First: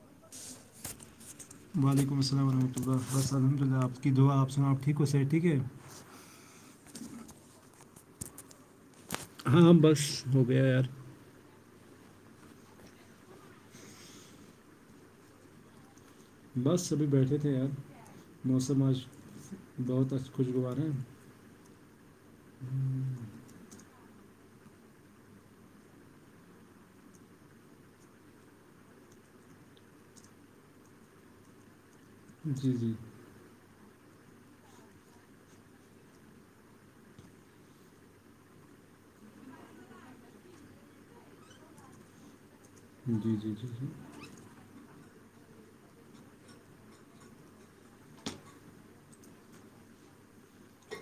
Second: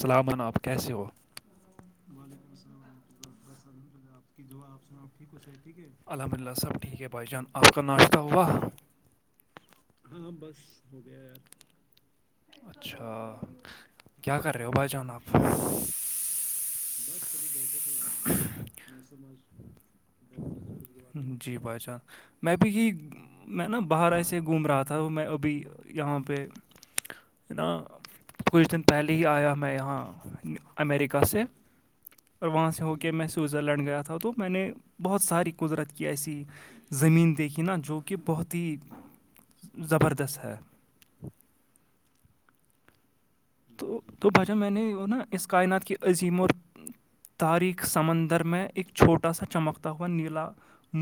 سلامن آپ کیسے ہو وعلیکم السلام ورحمۃ اللہ وسحمد اللہ آپ کی دعاپنا آ ٹھیک ہو س ہے ٹھیک ہے الحمد للہ سب ٹھیک ہے بائی چانس آپ کااشتہ ہوا ہاںاں بس ہاں ہو بس گیا یار ہو گیا یار اچھا کیا کر رہے ہو بھائی جان آپ بس ابھی بیٹھے تھے یار موسم آج بہت اچھا خوشگوار ہے جی بھائی چان [unintelligible] میں بھی یہ میں نا باہر ایسے گھوم رہا تھا میں ابھی یہاں پہ نا کچھ دن پہلے ہی آیا میں یہاں امیریکہ سے اور وہاں جی سے جی ہو کے میں سوئزرلینڈ گیا تھا تو میں نے بہت ساری قدرت کی ایسی زمین دیکھی نا جو کہ بہت ہی زبردست ہے جی جی جی جی تو تو بھاجا میں نے وہ نا اس کائنات کی عظیم اور تاریخ سمندر میں ایک چھوٹا سا چمکتا ہوا نیلا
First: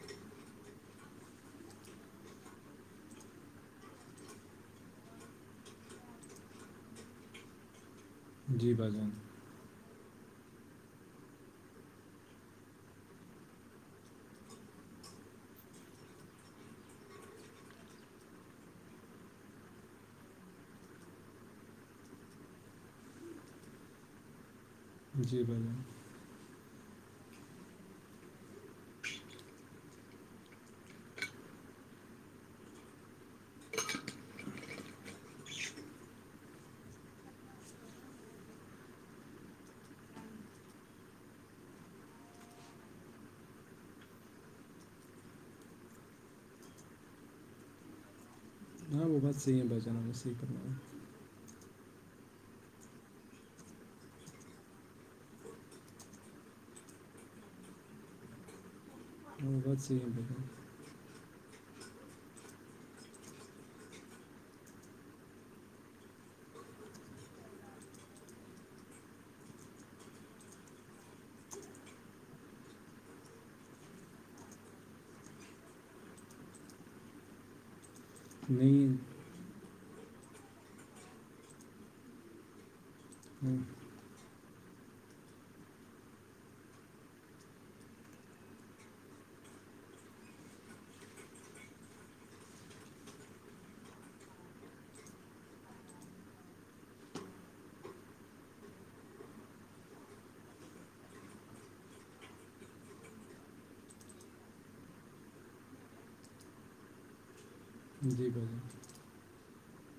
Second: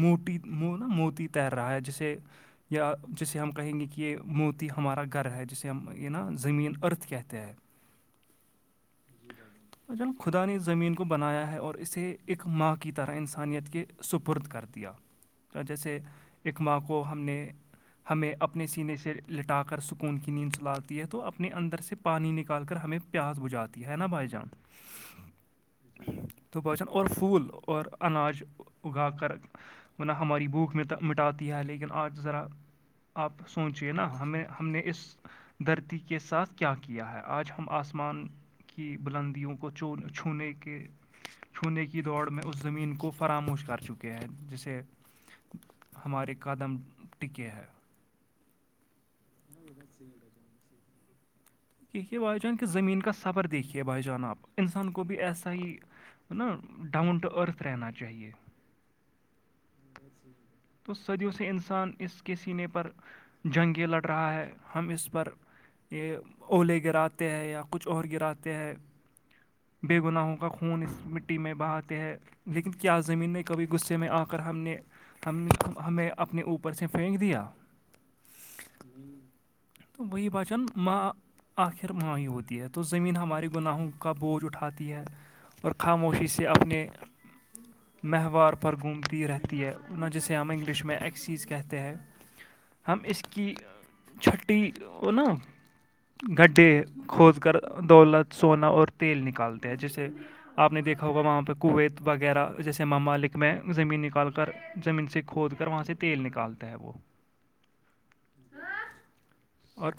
موتی م نا موتی تیر رہا ہے جیسے یا جسے ہم کہیں گے کہ یہ موتی ہمارا گھر ہے جسے ہم یہ نا زمین ارتھ کہتے ہیں [unintelligible] جی بھ جان جی جل خدا نے اس زمین کو بنایا ہے اور اسے ایک ماں کی طرح انسانیت کے سپرد کر دیا جیسے ایک ماں کو ہم نے ہمیں اپنے سینے سے لٹا کر سکون کی نیند چلاتی ہے تو اپنے اندر سے پانی نکال کر ہمیں پیاس بجھاتی ہے نا بائی جانس جی بولے تو باچان اور پھول اور ان اناج اگا کر ن ہماری بھوک مٹ مٹاتی ہے لیکن آج ذرا آپ سوچیے نا ہمیں ہم نے اس دھرتی کے ساتھ کیا کیا کیا ہے آج ہم آسمان کی بلندیوں کو چھونے کے چھونے کی دوڑ میں اس زمین کو فراموش کر چکے ہیں جیسے ہمارے قدم ٹکے ہیں ہاں وہ بات صحیح ہے بس جاناج صحیح پرڑھ ہے کیھیے بھائی جان کہ زمین کا صبر دیکھیے بھائی جان آپ انسان کو بھی ایسا ہی نا ڈاؤن ٹو ارتھ رہنا چاہیے اور بہت صیح تو صدیوں سے انسان اس کے سینے پر جنگیں لڑ رہا ہے ہم اس پر یہ اولے گراتے ہیں یا کچھ اور گراتے ہیں بے گناہوں کا خون اس مٹی میں بہاتے ہے لیکن کیا زمین میں کبھی غصے میں آپ کر ہم نے ہم نے ہمیں اپنے اوپر سے پھینک دیا نہیں تو وہی بچن ماں آخر ماں ہی ہوتی ہے تو زمین ہمارے ہاں، گناہوں کا بوجھ اٹھاتی ہے اور خاموشی سے اپنے مہوار پر گھومتی رہتی ہے جسے ہم انگلش میں ایک چیز کہتے ہیں ہم اس کی چھٹی ا نا گڈھے کھود کر دولت سونا اور تیل نکالتے ہیں جیسے آپ نے دیکھا ہوگا وہاں پہ کویت وغیرہ جیسے ممالک میں زمین نکال کر زمین سے کھود کر وہاں سے تیل نکالتا ہے وہ جی بھائیے اور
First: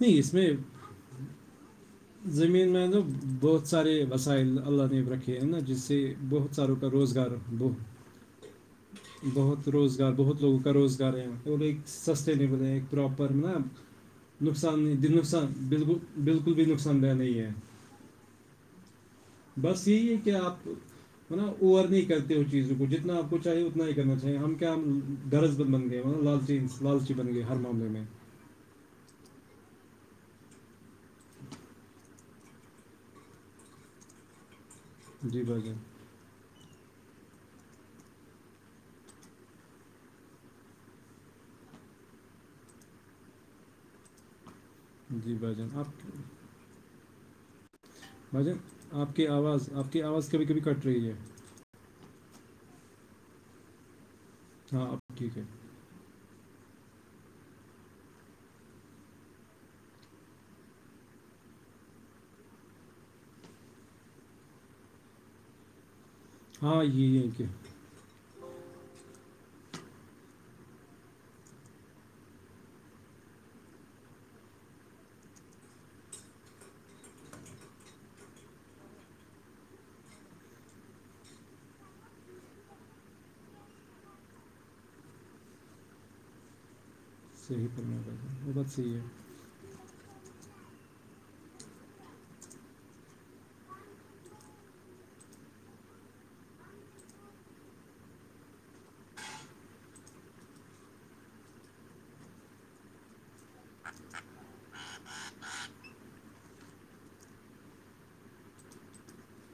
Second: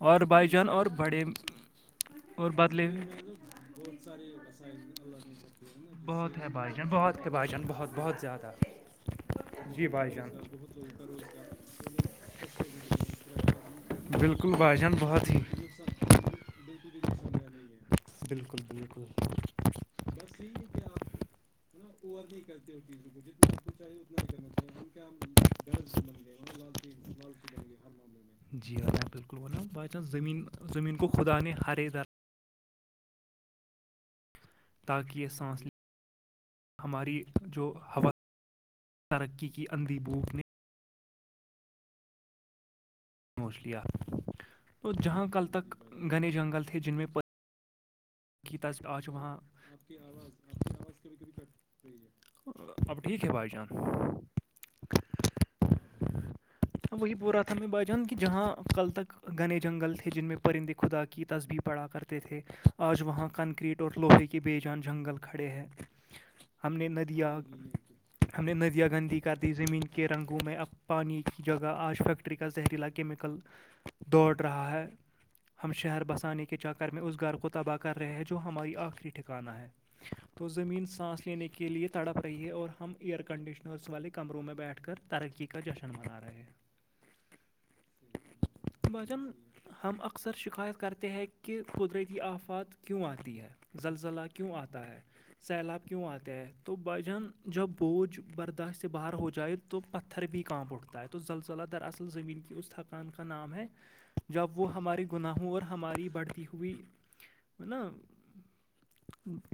نہیں اور اس بھائی میں جان اور بڑے اور زمین میں بدلے نا بہت سارے وسائل اللہ نے رکھے ہیں نا جس سے بہت ساروں کا روز ح باجن بہت بہت زیادہ بہت جی بھائی روزگار جان بہت لوگوں کا روزگار ہے یہاں پ سسٹینبل ہیں ایک پراپر مطلب بالکل بھائی نقصان جان نہیں د بہت ہی نقصان بالکل بالکل بھی نقصان دہ نہیں ہے بالکل بالکل بس یہی ہے کہ آپ ما ا نہیں کرتے اس چیزوں کو جتنا آپ کو چاہیے اتنا ہی کرنا چاہیے ہم کیا ہم گرض بند بن گئے ہیں لالچی سے لالچی بن گئی ہر معاملے میں جی ہاں ہ بالکلن بائی چانس زمین زمین کو خدا نے ہر ا در تاکہ یہ جی سانس بھائی ل جان ہماری جو ہوا ترقی کی اندھی بھوک نے نوچ لیا وہ جہاں جی کل بھائی جان تک آپ گھنے جنگل تھے جن میں پ بھجن آپ کی آواز آپ کی آواز کبھی کبھی کٹ رہی ہے اب ٹھیک ہے بھائی جان ہب ٹھیک ہے [inaudible] وہی پورا تھا میں با جان کہ جہاں کل تک گھنے جنگل تھے جن میں پرندے خدا کی تصبیح پڑھا کر تھے آج وہاں کنکریٹ اور لوہے کے بے جان جنگل کھڑے ہیں ہم ہاں نے یہ ہے ندیاں کہ ہم نے ندیاں گندی کر دی زمین کے رنگوں میں اب پانی کی جگہ آج فیکٹری کا زہریلا کیمیکل دوڑ رہا ہے ہم شہر بسانے کے چکر میں اس گھر کو تباہ کر رہے ہیں جو ہماری آخری ٹھکانا ہے تو زمین سانس لینے کے لیے تڑپ رہی ہے اور ہم ایئر کنڈیشنرس والے کمروں میں بیٹھ کر ترقی کا جشن منا رہے ہیں صحیح پرنا با وہ بت صحیح ہے بھاجن ہم اکثر شکایت کرتے ہیں کہ قدرتی آفات کیوں آتی ہے زلزلہ کیوں آتا ہے سیلاب کیوں آتے ہے تو بھ جان جب بوجھ برداشت سے باہر ہو جائے تو پتھر بھی [unintelligible] کانپ بوٹتا ہے اس زلزلہ در اصل زمین کی اس تھک [unintelligible] کان کا نام ہے جب وہ ہماری گناہوں اور ہماری بڑھتی ہو [unintelligible] خبی ما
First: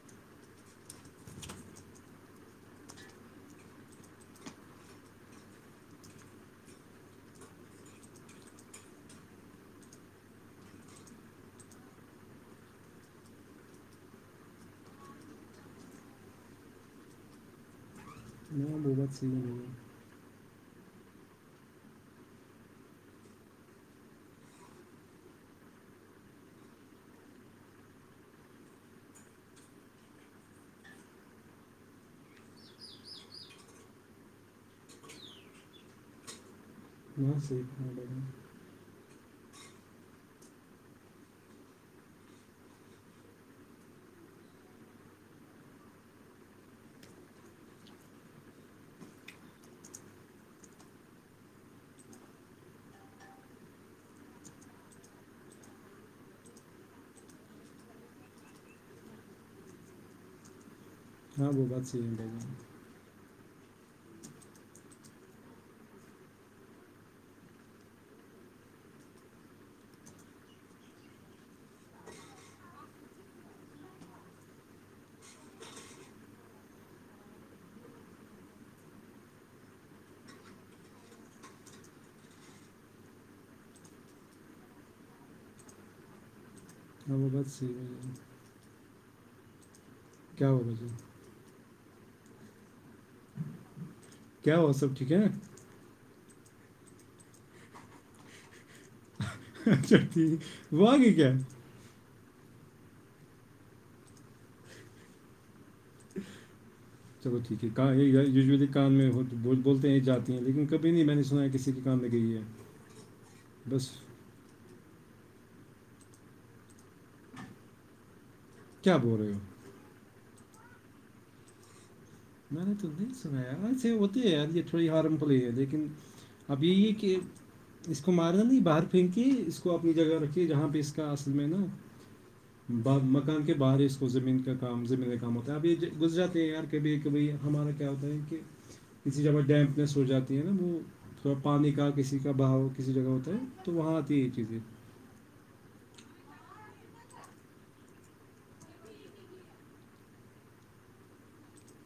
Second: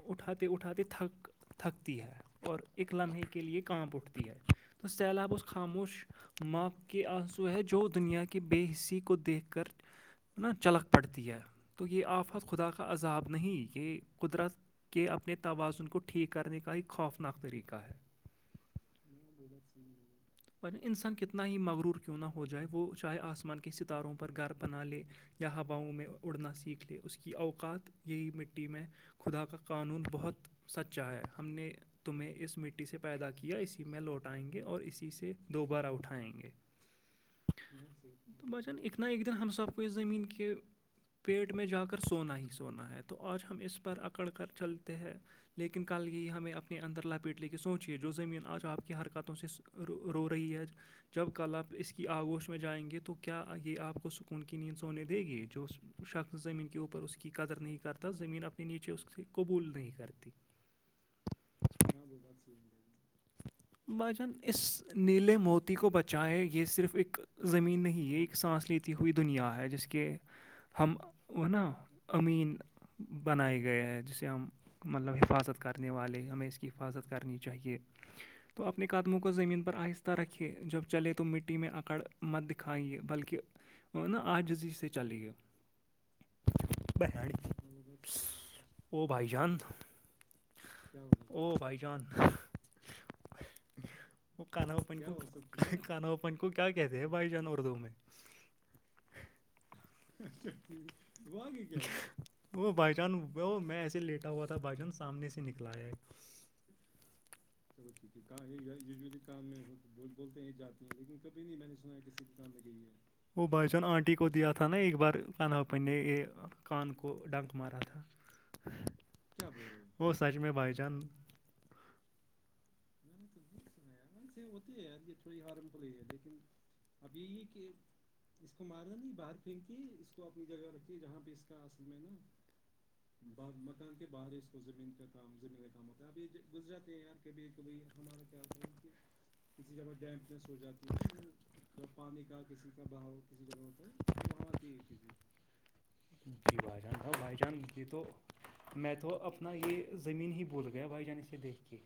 اٹھاتے اٹاتے تھک تھکتی ہے [unintelligible] اور ایک لمحے کے لیے کانپ اٹھتی ہے تو سیلاب اس [unintelligible] خاموش ماںپ کے آنسو ہے جو دنیا کے بے حصی کو دیکھ کر [unintelligible] ن چلک پڑتی ہے تو یہ آفت خدا کا عذاب نہیں یہ قدرت [unintelligible] کہ اپنے توازن کو ٹھیک کرنے کا ایک خوفناک طریقہ ہے [unintelligible] بوگت چی نہیں ہیں انسان کتنا ہی مغرور کیوں نہ ہو جائے وہ چاہے آسمان کے ستاروں پر گھر بنا لے یا ہواؤں میں اڑنا سیکھ لے اس کی اوقات یہی مٹی میں خدا کا قانون بہت [unintelligible] سچا ہے ہم نے تمہیں اس مٹی سے پیدا کیا اسی میں لوٹ آئیں گے اور اسی سے دو بار اٹھائیں گے جان. ہاں صحیح فرمایا بھائی جان تو بچان ا [unintelligible] تنا ایک دن ہم سب کو اس زمین کے پیٹ میں جا کر سونا ہی سونا ہے تو آج ہم اس پر اکڑ کر چلتے ہیں لیکن کل یہ ہمیں اپنے اندر لاپیٹ لے کے سوچیے جو زمین آج آپ کی حرکاتوں سے رو رو رہی ہے [unintelligible] جب کل آپ اس کی آگوش میں جائیں گے تو کیا یہ آپ کو سکون کی نیند سونے دے گی جو شخص زمین کے اوپر اس کی قدر نہیں کرتا زمین اپنے نیچے اس سے قبول نہیں کرتی ہاں وہ بات صحیح ہو رہے گی بھائی جان اس نیلے موتی کو بچائائے یہ صرف ایک [unintelligible] زمین نہیں یہ ایک سانس لیتی ہوئی دنیا ہے جس کے ہم وہ نا امین بنائے گئے ہیں جسے ہم مطلب حفاظت کرنے والے ہمیں اس کی حفاظت کرنی چاہیے [unintelligible] تو اپنے قدموں کو زمین پر آہستہ رکھیے جب چلے تو مٹی میں اکڑ مت دکھائیے بلکہ [unintelligible] وہ نا آجزی سے چلے ہ وہ بت سی ہو او بھائی چانند کیا ہوگ جی ا بائی چانس [unintelligible] کیا ہو سب ٹھیک ہے [unintelligible] کانو پن کو کیا کہتے ہیں بھائی جان اردو میں اچھا ٹھیک وہ آ گی کیا ہے [unintelligible] وہ بھائی جان وہ میں ایسے لیٹا ہوا تھا بھائی جان سامنے سے نکلا آیا ایک [unintelligible] [inaudible] چلو ٹھیک ہےاں یولی کان میں ہو تو بولتے ہیں جاتی ہیں لیکن کبھی نہیں میں نے سنا ہے کسی کے کان میں گئی ہے [unintelligible] وہ با اوون بس آنٹی کو دت تھا نا اق بار کنا پہ ن یہ کان کو ڈنک مارا کیا بول رہے ہو تھا وہ سچ میں بائی جان میں نے تم نے نہیں سنایا یار یہ تھوڑی ہارم فل ہی ہے لیکن اب یہی ہے کہ اس کو مارنا نہیں باہر کے پھنکی اس کو اپنی جگہ رکھیے جہاں پہ اس کا اصل میں نا ب مکان کے باہر ہی اس کو زمین کا کام زمین کام ہوتا ہے اب یہ گز جاتے ہیں یار کبھی کبھی ہمارا کیا ہوتا ہے کہ [unintelligible] کسی جگہ ڈیمپنیس ہو جاتی ہے نا وہ تھوڑا پانی کا کسی کا بہا کسی جگہ ہوتا ہے تو وہاں آتی یہ چیزیں جی بھائی جان بھائی چان ج تو میں تو اپنا یہ زمین ہی بھول گیا بھائی جان اسے دیکھ کے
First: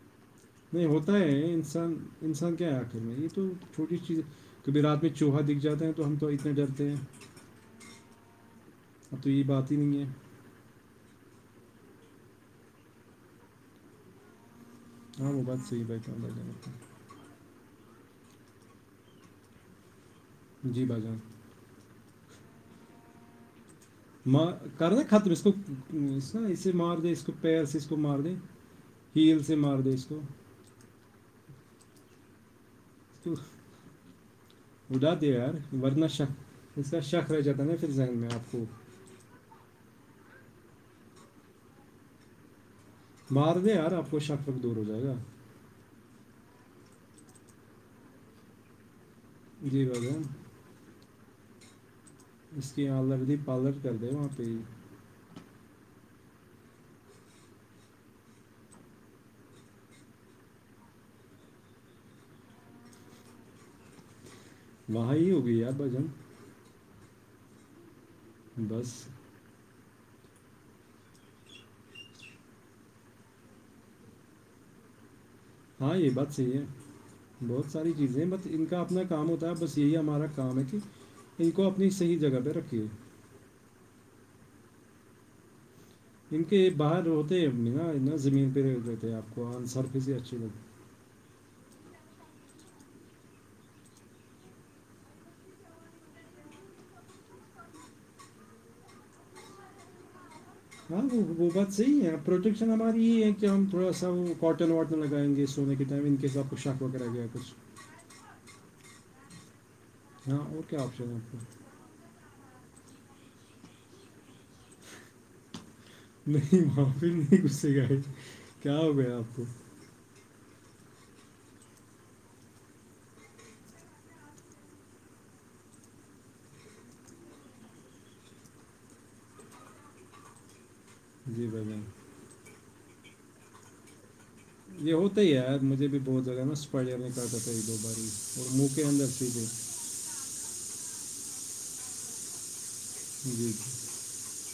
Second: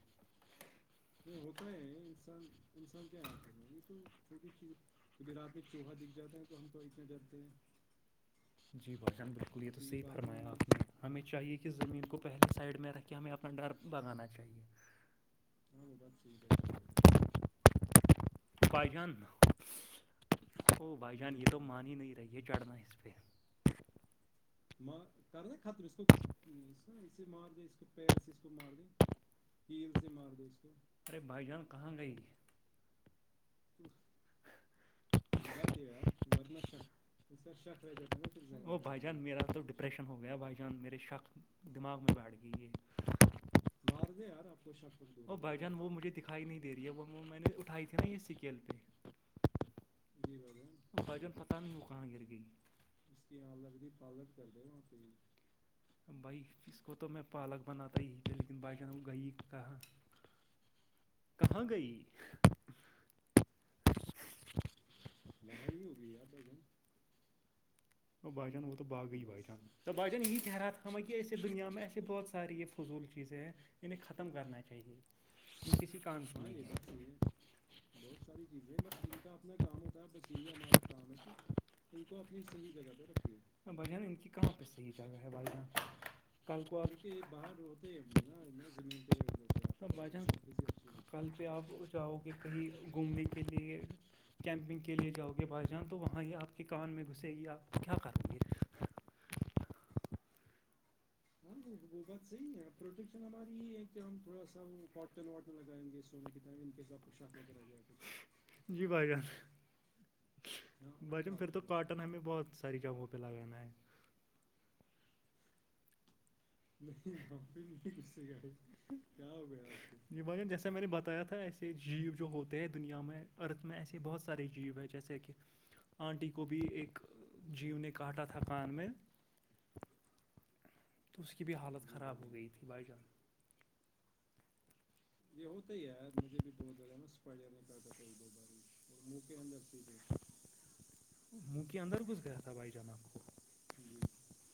نہیں ہوتا ہے انسان انسان کیا یا کرنا یہ تو چھوٹی چیز کبھی رات میں چوہا دکھ جاتا ہے تو ہم تو اتنا ڈرتے ہیں جی اب تو بائیشان یہ بالکل ہی بات نہیں توی ہے ہمیں چاہیے کہ زمین کو پہلے سائڈ میں رکھ کے ہمیں اپنا ڈر بگانا چاہیے ہاں وہ بات صحیح بائی تو ج [inaudible] بھائی جان او بھائی جان یہ تو مان ہی نہیں رہی ہے چڑھنا اس پہ کر نا ختم اس کو ن اس مار د اس پ سے اس کو مارد ہیں ہیل سے مار دو اس کو ارے بھائی جان کہاں گئی و بدا دے یار وردنہ شک اس کا شک رہ جاتا نا پھر جائیں گے میں آپ کو وہ بھائی جان میرا تو ڈپریشن ہو گیا بھائی جان میرے شک دماغ میں بیٹھ گئی یہ مار د یار آپ کو شاک دور ہو جائے گا بائی چان وہ مجھے دکھائی نہیں دے رہی ہے وہ وہ میں نے اٹھائی تھی نا یہ اسکیل پہ جی بائییا بھجن پت نہیں ہو کہاں گ اس کی آلردی پارلر کر دے وہاں پہ ہی [inaudible] بھائی اس کو تو میں پالک بناتا ہی تھا لیکن بھائی جان گئی کہا کہاں گئی وہاں ہی ہو گئی پ بھجن وہ بان وہ تو بس باقی بچان تو بھائی جان یہ کہہ رہا تھا کہ ایسے دنیا میں ایسے بہت ساری یہ فضول چیزیں ہیں انہیں ختم کرنا چاہیے ہاں کسی یہ کام بات کی صحیح نہیں ہے بہت ساری چیزیں ہیں بس ان کا اپنا کام ہوتا ہے بس یہی ہمارا کام ہے کہ ان کو اپنی صحیح جگہ پہ رکھیے بڑیا نا ان کی کہاں پہ صحیح جگہ ہے بڑیا ان کے باہر ہوتے ہیں ابنااا زمین پہ ر دیتے ہیں آپ کو ان سرف بھائی ہی اچھی جان لگتی ہے کل سے آپ جاؤ گے کہیں گھومنے کے لیے کیمپنگ کے لیے جاؤ کے پاس جان تو وہاں ہی آپ کے کان میں گھسے گییاپ کیا کر ہ ب ب ب صحی ہے پروٹیکشن ہماری یہ ہے کہ ہم تھوڑا سا وہ کاٹن واٹن لگائیں گے سونے کے ٹائم ان کیس آپ کو شک وغیرہ گیا کرس جی بھائی جان ہاں اور کیا آپشن ہے بھائی آپ جان کو پھر تو کاٹن ہمیں بہت ساری جگہوں پہ لگانا ہے نہیں معافی نہیں سے کہ کیا ہو گیا آپ کو یہ بن جیسا میں نے بتایا تھا ایسے جیو جو ہوتے ہیں دنیا میں ارتھ میں ایسے بہت سارے جیو ہے جیسے جیسے کہ آنٹی کو بھی ایک جیو نے کاٹا تھا پان میں تو اس کی جی بھی بھائی جان حالت خراب ہو گئی تھی بھائی جان یہ ہوت یار مجھے بھی بہت جگہ نا اسپر کرتا دو باری اور منہ کے اندر سیدھے مک اندر کز کر بائی جان جی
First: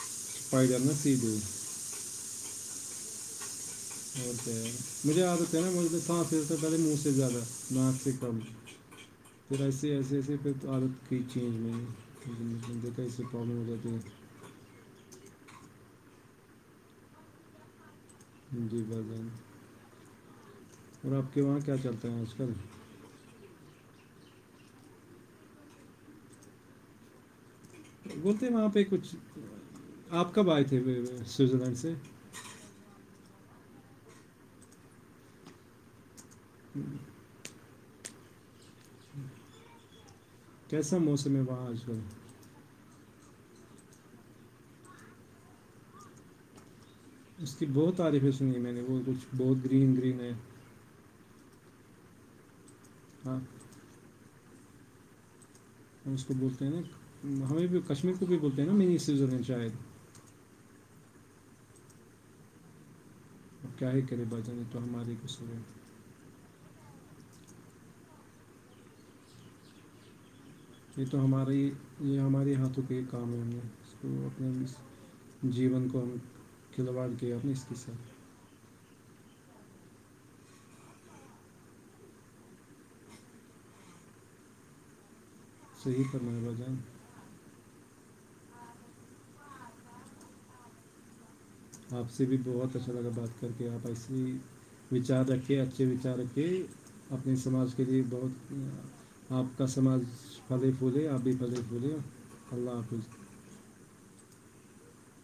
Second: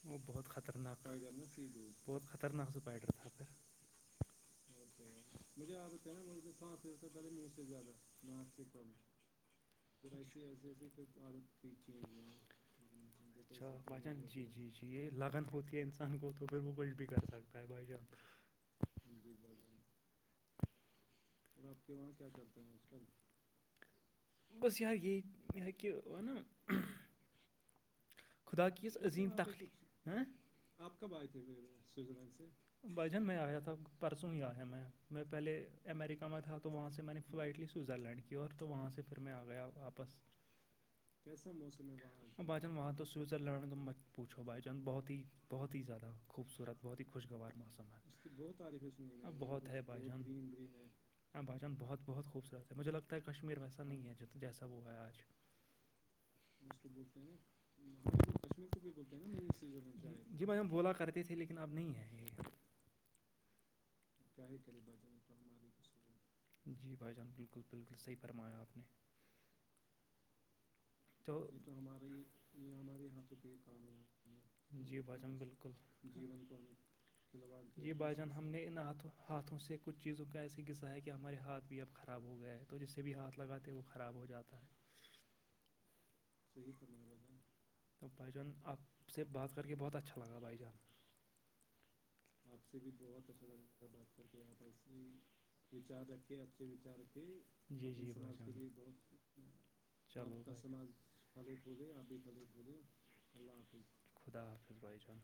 وہ بہت اسپائڈر نا خطرناک سیدھے بہت خطرناک سپڈر تھا پھر اور س مجھے یاد نا م س پ سے پہلے منہ سے زیادہ ناچ سے کم پھر ایسے ایسے ایسے پھر عالت کی چینج میں دیکھا ایے پرابلم ہو اچھا جاتی ہے بھائی جان جی جی جی یہ لگن ہوتی ہے انسان کو تو پھر وہ کچھ بھی کر سکتا ہے بھائی جان ہندی بھازن اور آپ کے وہاں کیا چلتے ہیں آج کل بس یہاں یہ یہ کہ ونا بولتے ہیں خدا وہاں پہ کی اس کچھ عظیم تخلیق آپ کب آئے تھے سوئٹزرلینڈ سے بھائی جان میں آیا تھا پرسوں ہی آیا میں میں پہلے امریکہ میں تھا تو وہاں سے میں نے فائٹلی سوئزرلینڈ کی اور تو وہاں سے پھر میں آ گیا آپسا کیسا موسم ہے وہاں آج کل ب جان وہاں تو سوزر لڑنے کا مت پوھو بائی چانس بہت ہی بہت ہی زیادہ خوبصورت بہت ہی خوشگوار اس کی موسم بہت تعریفیں سنی میں نے وہ کچھ ہے بہت ہے گرین بھائی گرین جان ہے ا بھائی جان بہت بہت خوبصورت ہے مجھے لگتا ہے ہاں کشمیر ویسا نہیں ہے جیسا وہ ہے آج ہم اس کو بول ہیں نا ہمیں بھی کشمیر کو بھی بولتے ہیں نا مینی سویزرلینڈ شاید جی بھائی ہم بولا کرتے تھے لیکن اب نہیں ہے اور کیا ہی کرے با جانے تو ہماراری ک سورے جی بھائی جان بالکل بالکل صحیح فرمایا آپ نے یہ تو ہمارا ہی یہ ہمارے ہاتھوں کا ایک کام ہے ہم نے اس کو اپنا جی بھائی جان بالکل جیون کو ان کھلواڑ کے ا اس کے جی ساتھ بھائی ہم نے انط ہاتھوں سے کچھ چیزوں کا ایسے غذہ ہے کہ ہمارے ہاتھ بھی اب خراب ہو گیا ہے تو جس سے بھی ہاتھ لگاتے وہ خراب ہو جاتا ہے صحیح فرم ب جان تو بھائی جان آپ سے بات کر کے بہت اچھا لگا بھائی جان آپ سے بھی بہت اچھا لگا بات کر کے آپ ایسی وچار رکھیں اچھے وچار رکھیں اپنے سماج کے جی لیے جی بھائی بہت آپ کا سماج چلو پھلے بھائی پھولے آپ بجٹ بولے اللہ حافظ اللہ حافظ خدا حافظ بائی جان